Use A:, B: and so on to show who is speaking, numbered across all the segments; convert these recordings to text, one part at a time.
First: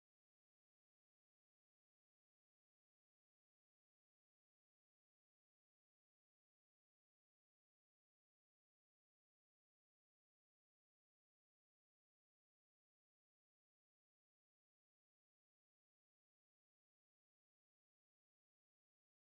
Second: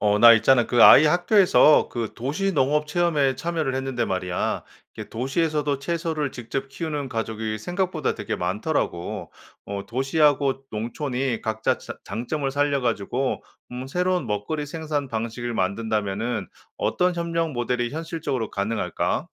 A: 나 있잖아. 그 아이 학교에서 그 도시 농업 체험에 참여를 했는데 말이야. 이게 도시에서도 채소를 직접 키우는 가족이 생각보다 되게 많더라고. 도시하고 농촌이 각자 장점을 살려가지고 새로운 먹거리 생산 방식을 만든다면은 어떤 협력 모델이 현실적으로 가능할까?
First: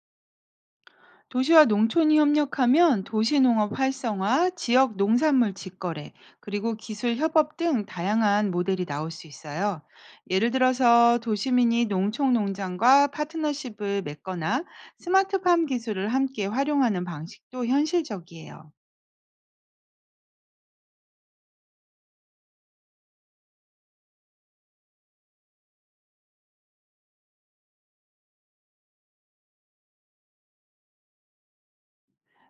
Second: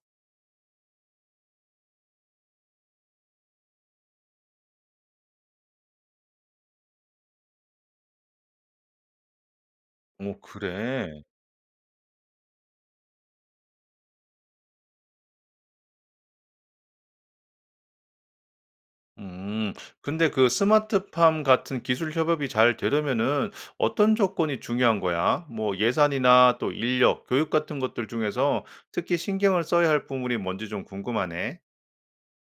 B: 도시와 농촌이 협력하면 도시농업 활성화, 지역 농산물 직거래, 그리고 기술 협업 등 다양한 모델이 나올 수 있어요.
A: 오,
B: 예를 들어서
A: 그래.
B: 도시민이 농촌 농장과 파트너십을 맺거나 스마트팜 기술을 함께 활용하는 방식도 현실적이에요.
A: 음. 근데 그 스마트팜 같은 기술 협업이 잘 되려면은 어떤 조건이 중요한 거야? 뭐 예산이나 또 인력, 교육 같은 것들 중에서 특히 신경을 써야 할 부분이 뭔지 좀 궁금하네.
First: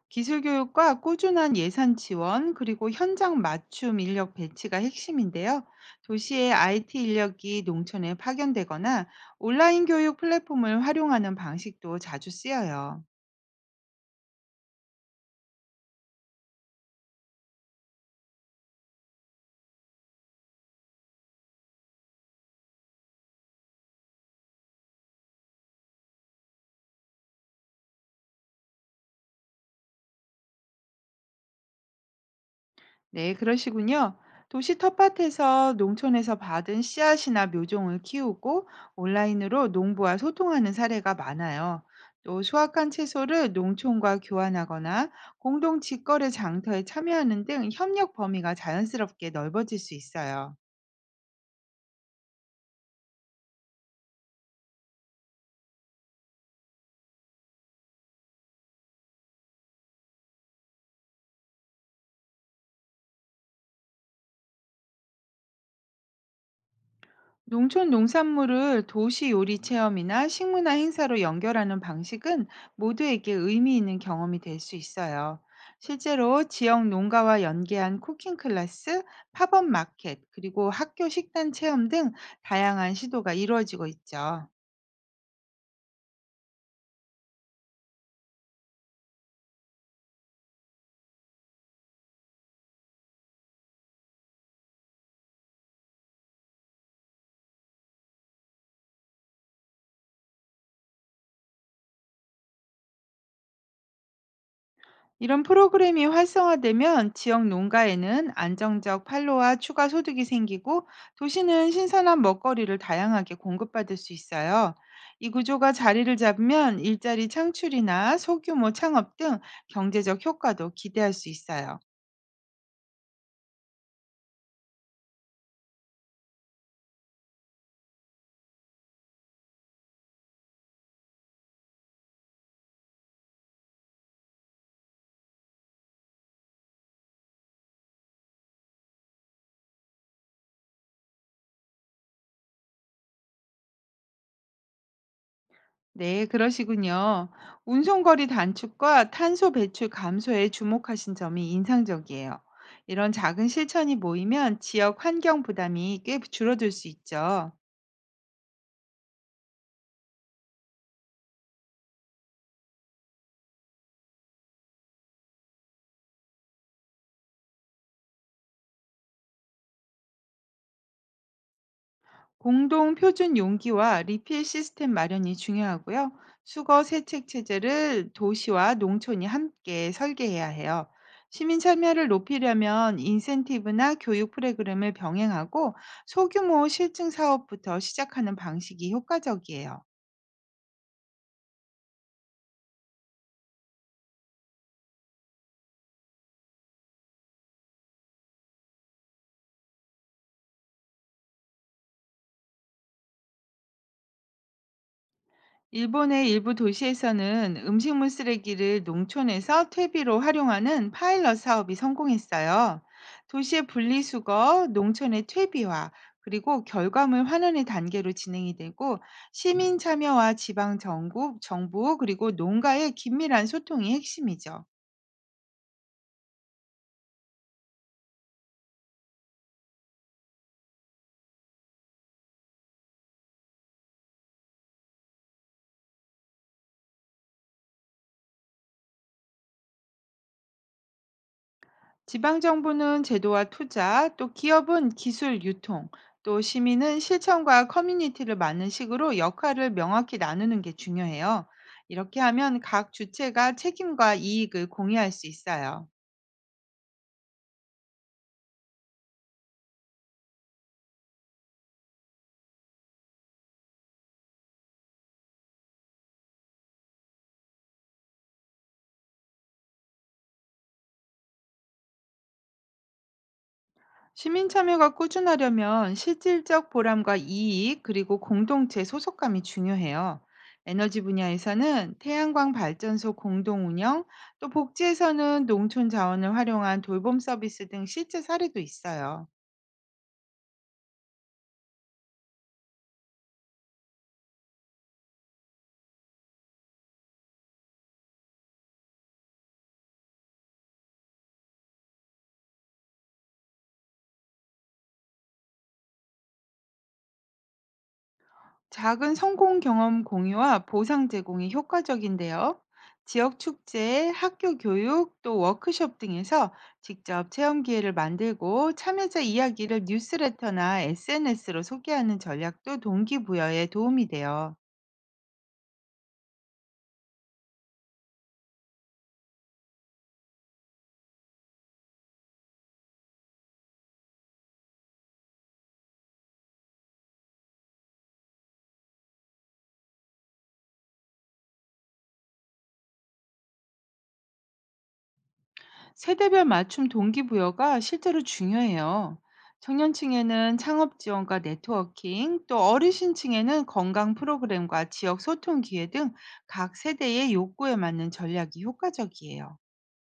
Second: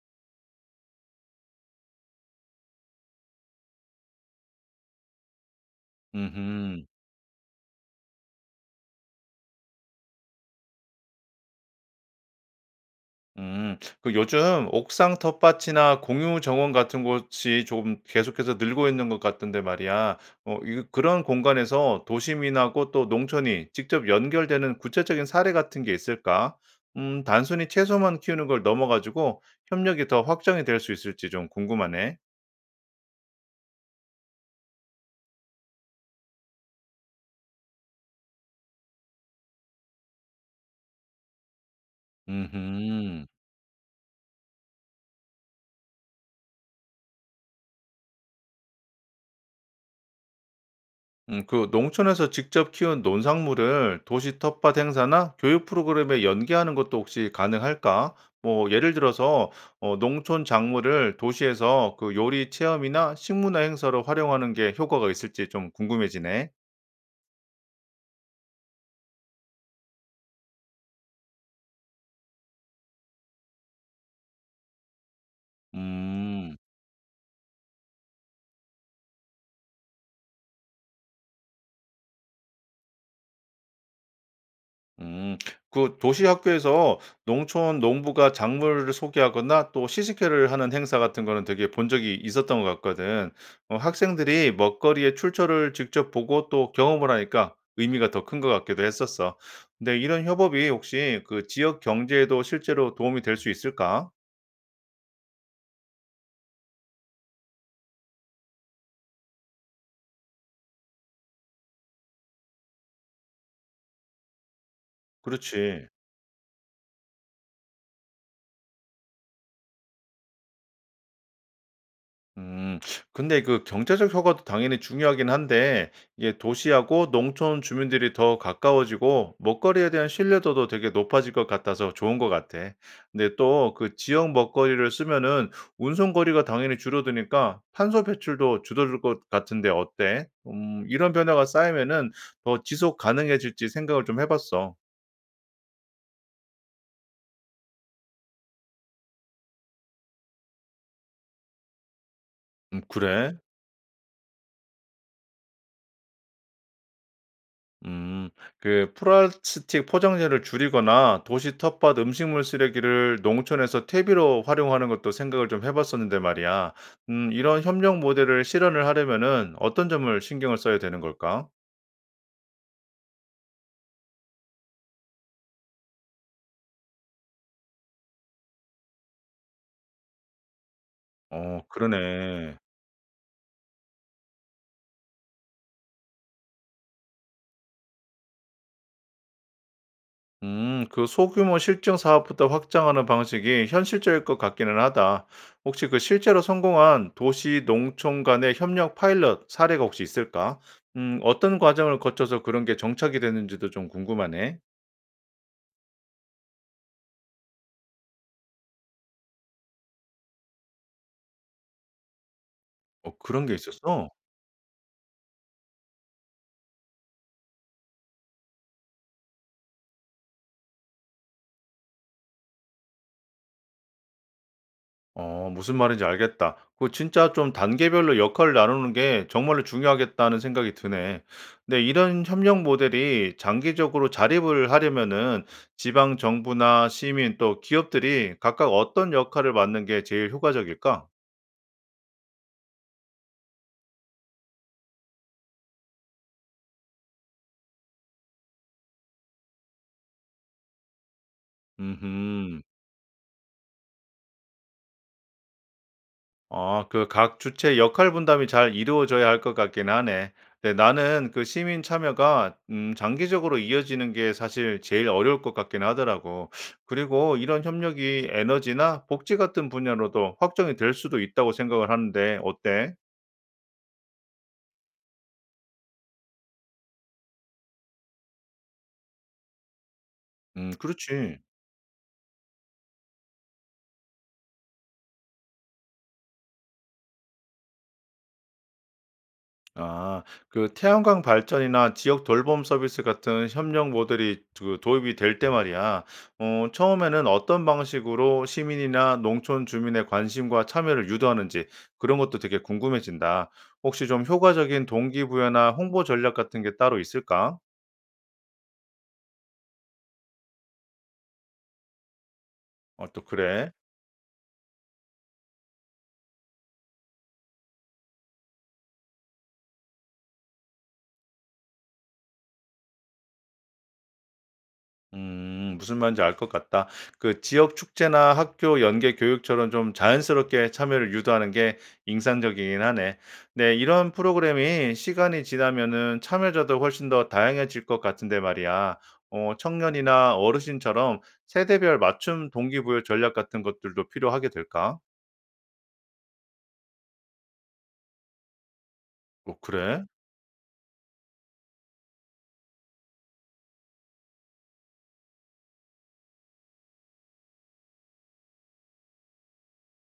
B: 기술 교육과 꾸준한 예산 지원, 그리고 현장 맞춤 인력 배치가 핵심인데요. 도시의
A: 음
B: IT 인력이 농촌에 파견되거나 온라인 교육 플랫폼을 활용하는 방식도 자주 쓰여요.
A: 그 요즘 옥상 텃밭이나 공유 정원 같은 곳이 조금 계속해서 늘고 있는 것 같은데 말이야. 어 이 그런 공간에서 도심인하고 또 농촌이 직접 연결되는 구체적인 사례 같은 게 있을까? 단순히 채소만 키우는 걸 넘어 가지고 협력이 더 확장이 될 수 있을지 좀 궁금하네.
B: 네, 그러시군요. 도시 텃밭에서 농촌에서 받은 씨앗이나 묘종을 키우고 온라인으로 농부와 소통하는 사례가 많아요. 또 수확한
A: 음흠.
B: 채소를 농촌과 교환하거나 공동 직거래 장터에 참여하는 등 협력 범위가 자연스럽게 넓어질 수 있어요.
A: 그 농촌에서 직접 키운 논산물을 도시 텃밭 행사나 교육 프로그램에 연계하는 것도 혹시 가능할까? 뭐 예를 들어서 농촌 작물을 도시에서 그 요리 체험이나 식문화 행사로 활용하는 게 효과가 있을지 좀 궁금해지네.
B: 농촌 농산물을 도시 요리 체험이나 식문화 행사로 연결하는 방식은 모두에게 의미 있는 경험이 될 수 있어요. 실제로
A: 음.
B: 지역 농가와 연계한 쿠킹 클래스, 팝업 마켓, 그리고 학교 식단 체험 등 다양한 시도가 이루어지고 있죠.
A: 음. 그 도시 학교에서 농촌 농부가 작물을 소개하거나 또 시식회를 하는 행사 같은 거는 되게 본 적이 있었던 것 같거든. 어 학생들이 먹거리의 출처를 직접 보고 또 경험을 하니까 의미가 더 큰 것 같기도 했었어. 근데 이런 협업이 혹시 그 지역 경제에도 실제로 도움이 될 수 있을까?
B: 이런 프로그램이 활성화되면 지역 농가에는 안정적 판로와 추가 소득이 생기고 도시는 신선한 먹거리를 다양하게 공급받을 수 있어요. 이 구조가
A: 그렇지.
B: 자리를 잡으면 일자리 창출이나 소규모 창업 등 경제적 효과도 기대할 수 있어요.
A: 음. 근데 그 경제적 효과도 당연히 중요하긴 한데 이게 도시하고 농촌 주민들이 더 가까워지고 먹거리에 대한 신뢰도도 되게 높아질 것 같아서 좋은 것 같아. 근데 또 그 지역 먹거리를 쓰면은 운송 거리가 당연히 줄어드니까 탄소 배출도 줄어들 것 같은데 어때? 이런 변화가 쌓이면은 더 지속 가능해질지 생각을 좀 해봤어.
B: 네, 그러시군요. 운송거리 단축과 탄소 배출 감소에 주목하신 점이 인상적이에요. 이런
A: 그래?
B: 작은 실천이 모이면 지역 환경 부담이 꽤 줄어들 수 있죠.
A: 음. 그 플라스틱 포장재를 줄이거나 도시 텃밭 음식물 쓰레기를 농촌에서 퇴비로 활용하는 것도 생각을 좀 해 봤었는데 말이야. 이런 협력 모델을 실현을 하려면은 어떤 점을 신경을 써야 되는 걸까?
B: 공동 표준 용기와 리필 시스템 마련이 중요하고요. 수거 세척 체제를 도시와 농촌이 함께 설계해야 해요. 시민
A: 어
B: 참여를
A: 그러네.
B: 높이려면 인센티브나 교육 프로그램을 병행하고 소규모 실증 사업부터 시작하는 방식이 효과적이에요.
A: 그 소규모 실증 사업부터 확장하는 방식이 현실적일 것 같기는 하다. 혹시 그 실제로 성공한 도시 농촌 간의 협력 파일럿 사례가 혹시 있을까? 어떤 과정을 거쳐서 그런 게 정착이 됐는지도 좀 궁금하네.
B: 일본의 일부 도시에서는 음식물 쓰레기를 농촌에서 퇴비로 활용하는 파일럿 사업이 성공했어요.
A: 어 그런 게
B: 도시의
A: 있었어?
B: 분리수거, 농촌의 퇴비화, 그리고 결과물 환원의 단계로 진행이 되고 시민 참여와 지방 정부, 정부 그리고 농가의 긴밀한 소통이 핵심이죠.
A: 어 무슨 말인지 알겠다. 그 진짜 좀 단계별로 역할을 나누는 게 정말로 중요하겠다는 생각이 드네. 근데 이런 협력 모델이 장기적으로 자립을 하려면은 지방 정부나 시민 또 기업들이 각각 어떤 역할을 맡는 게 제일 효과적일까?
B: 지방정부는 제도와 투자, 또 기업은 기술 유통, 또 시민은 실천과 커뮤니티를 맡는 식으로 역할을 명확히 나누는 게 중요해요. 이렇게 하면
A: 음
B: 각 주체가 책임과 이익을 공유할 수 있어요.
A: 아 그 각 주체 역할 분담이 잘 이루어져야 할 것 같긴 하네. 네 나는 그 시민 참여가 장기적으로 이어지는 게 사실 제일 어려울 것 같긴 하더라고. 그리고 이런 협력이 에너지나 복지 같은 분야로도 확정이 될 수도 있다고 생각을 하는데 어때?
B: 시민 참여가 꾸준하려면 실질적 보람과 이익, 그리고 공동체 소속감이 중요해요. 에너지
A: 그렇지.
B: 분야에서는 태양광 발전소 공동 운영, 또 복지에서는 농촌 자원을 활용한 돌봄 서비스 등 실제 사례도 있어요.
A: 아. 그 태양광 발전이나 지역 돌봄 서비스 같은 협력 모델이 그 도입이 될 때 말이야. 어 처음에는 어떤 방식으로 시민이나 농촌 주민의 관심과 참여를 유도하는지 그런 것도 되게 궁금해진다. 혹시 좀 효과적인 동기부여나 홍보 전략 같은 게 따로 있을까?
B: 작은 성공 경험 공유와 보상 제공이 효과적인데요.
A: 어 또
B: 지역
A: 그래?
B: 축제, 학교 교육, 또 워크숍 등에서 직접 체험 기회를 만들고 참여자 이야기를 뉴스레터나 SNS로 소개하는 전략도 동기부여에 도움이 돼요.
A: 음. 무슨 말인지 알 것 같다. 그 지역 축제나 학교 연계 교육처럼 좀 자연스럽게 참여를 유도하는 게 인상적이긴 하네. 네, 이런 프로그램이 시간이 지나면은 참여자도 훨씬 더 다양해질 것 같은데 말이야. 청년이나 어르신처럼 세대별 맞춤 동기부여 전략 같은 것들도 필요하게 될까?
B: 세대별 맞춤 동기부여가 실제로 중요해요.
A: 어, 그래?
B: 청년층에는 창업 지원과 네트워킹, 또 어르신층에는 건강 프로그램과 지역 소통 기회 등 각 세대의 욕구에 맞는 전략이 효과적이에요.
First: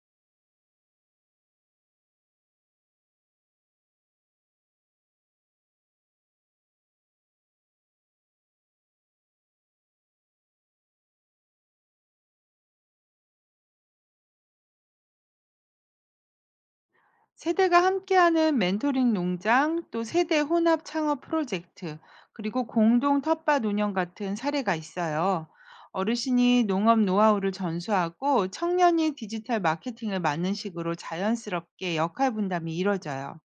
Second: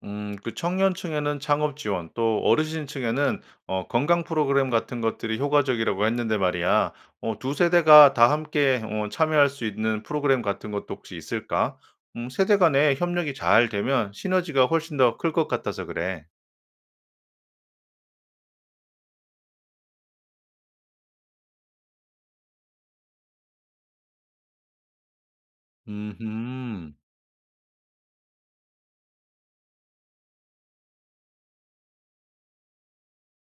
A: 그 청년층에는 창업 지원, 또 어르신층에는 건강 프로그램 같은 것들이 효과적이라고 했는데 말이야. 두 세대가 다 함께 참여할 수 있는 프로그램 같은 것도 혹시 있을까? 세대 간의 협력이 잘 되면 시너지가 훨씬 더 클 것 같아서 그래.
B: 세대가 함께하는 멘토링 농장, 또 세대 혼합 창업 프로젝트, 그리고 공동 텃밭 운영 같은 사례가 있어요. 어르신이
A: 음
B: 농업 노하우를 전수하고 청년이 디지털 마케팅을 맡는 식으로 자연스럽게 역할 분담이 이뤄져요.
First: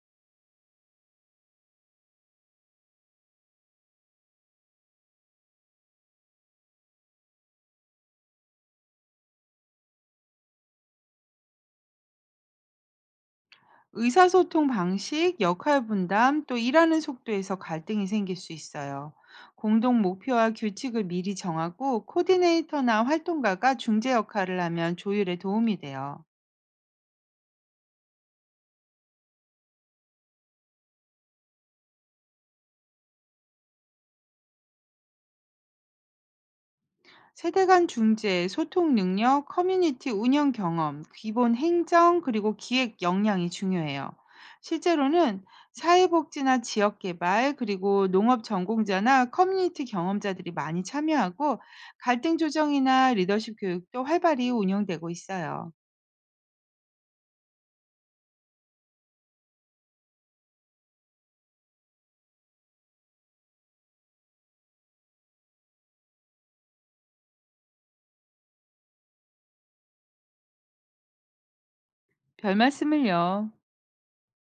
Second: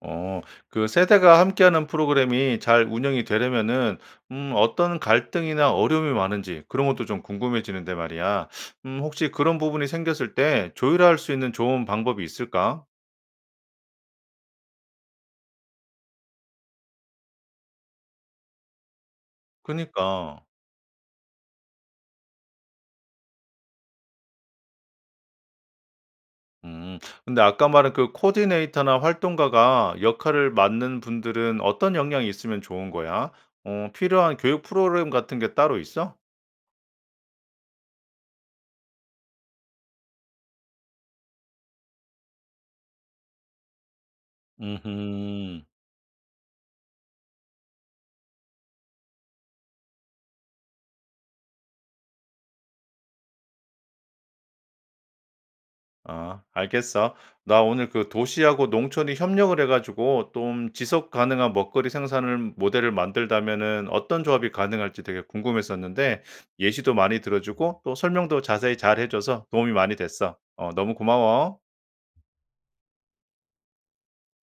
A: 어. 그 세대가 함께하는 프로그램이 잘 운영이 되려면은 어떤 갈등이나 어려움이 많은지 그런 것도 좀 궁금해지는데 말이야. 혹시 그런 부분이 생겼을 때 조율할 수 있는 좋은 방법이 있을까?
B: 의사소통 방식, 역할 분담, 또 일하는 속도에서 갈등이 생길 수 있어요. 공동
A: 그니까.
B: 목표와 규칙을 미리 정하고 코디네이터나 활동가가 중재 역할을 하면 조율에 도움이 돼요.
A: 음. 근데 아까 말한 그 코디네이터나 활동가가 역할을 맡는 분들은 어떤 역량이 있으면 좋은 거야? 어 필요한 교육 프로그램 같은 게 따로 있어?
B: 세대 간 중재, 소통 능력, 커뮤니티 운영 경험, 기본 행정, 그리고 기획 역량이 중요해요. 실제로는
A: 음흠.
B: 사회복지나 지역개발, 그리고 농업 전공자나 커뮤니티 경험자들이 많이 참여하고 갈등 조정이나 리더십 교육도 활발히 운영되고 있어요.
A: 아 알겠어. 나 오늘 그 도시하고 농촌이 협력을 해 가지고 좀 지속 가능한 먹거리 생산을 모델을 만들다면은 어떤 조합이 가능할지 되게 궁금했었는데 예시도 많이 들어 주고 또 설명도 자세히 잘해 줘서 도움이 많이 됐어. 어 너무 고마워.
B: 별 말씀을요.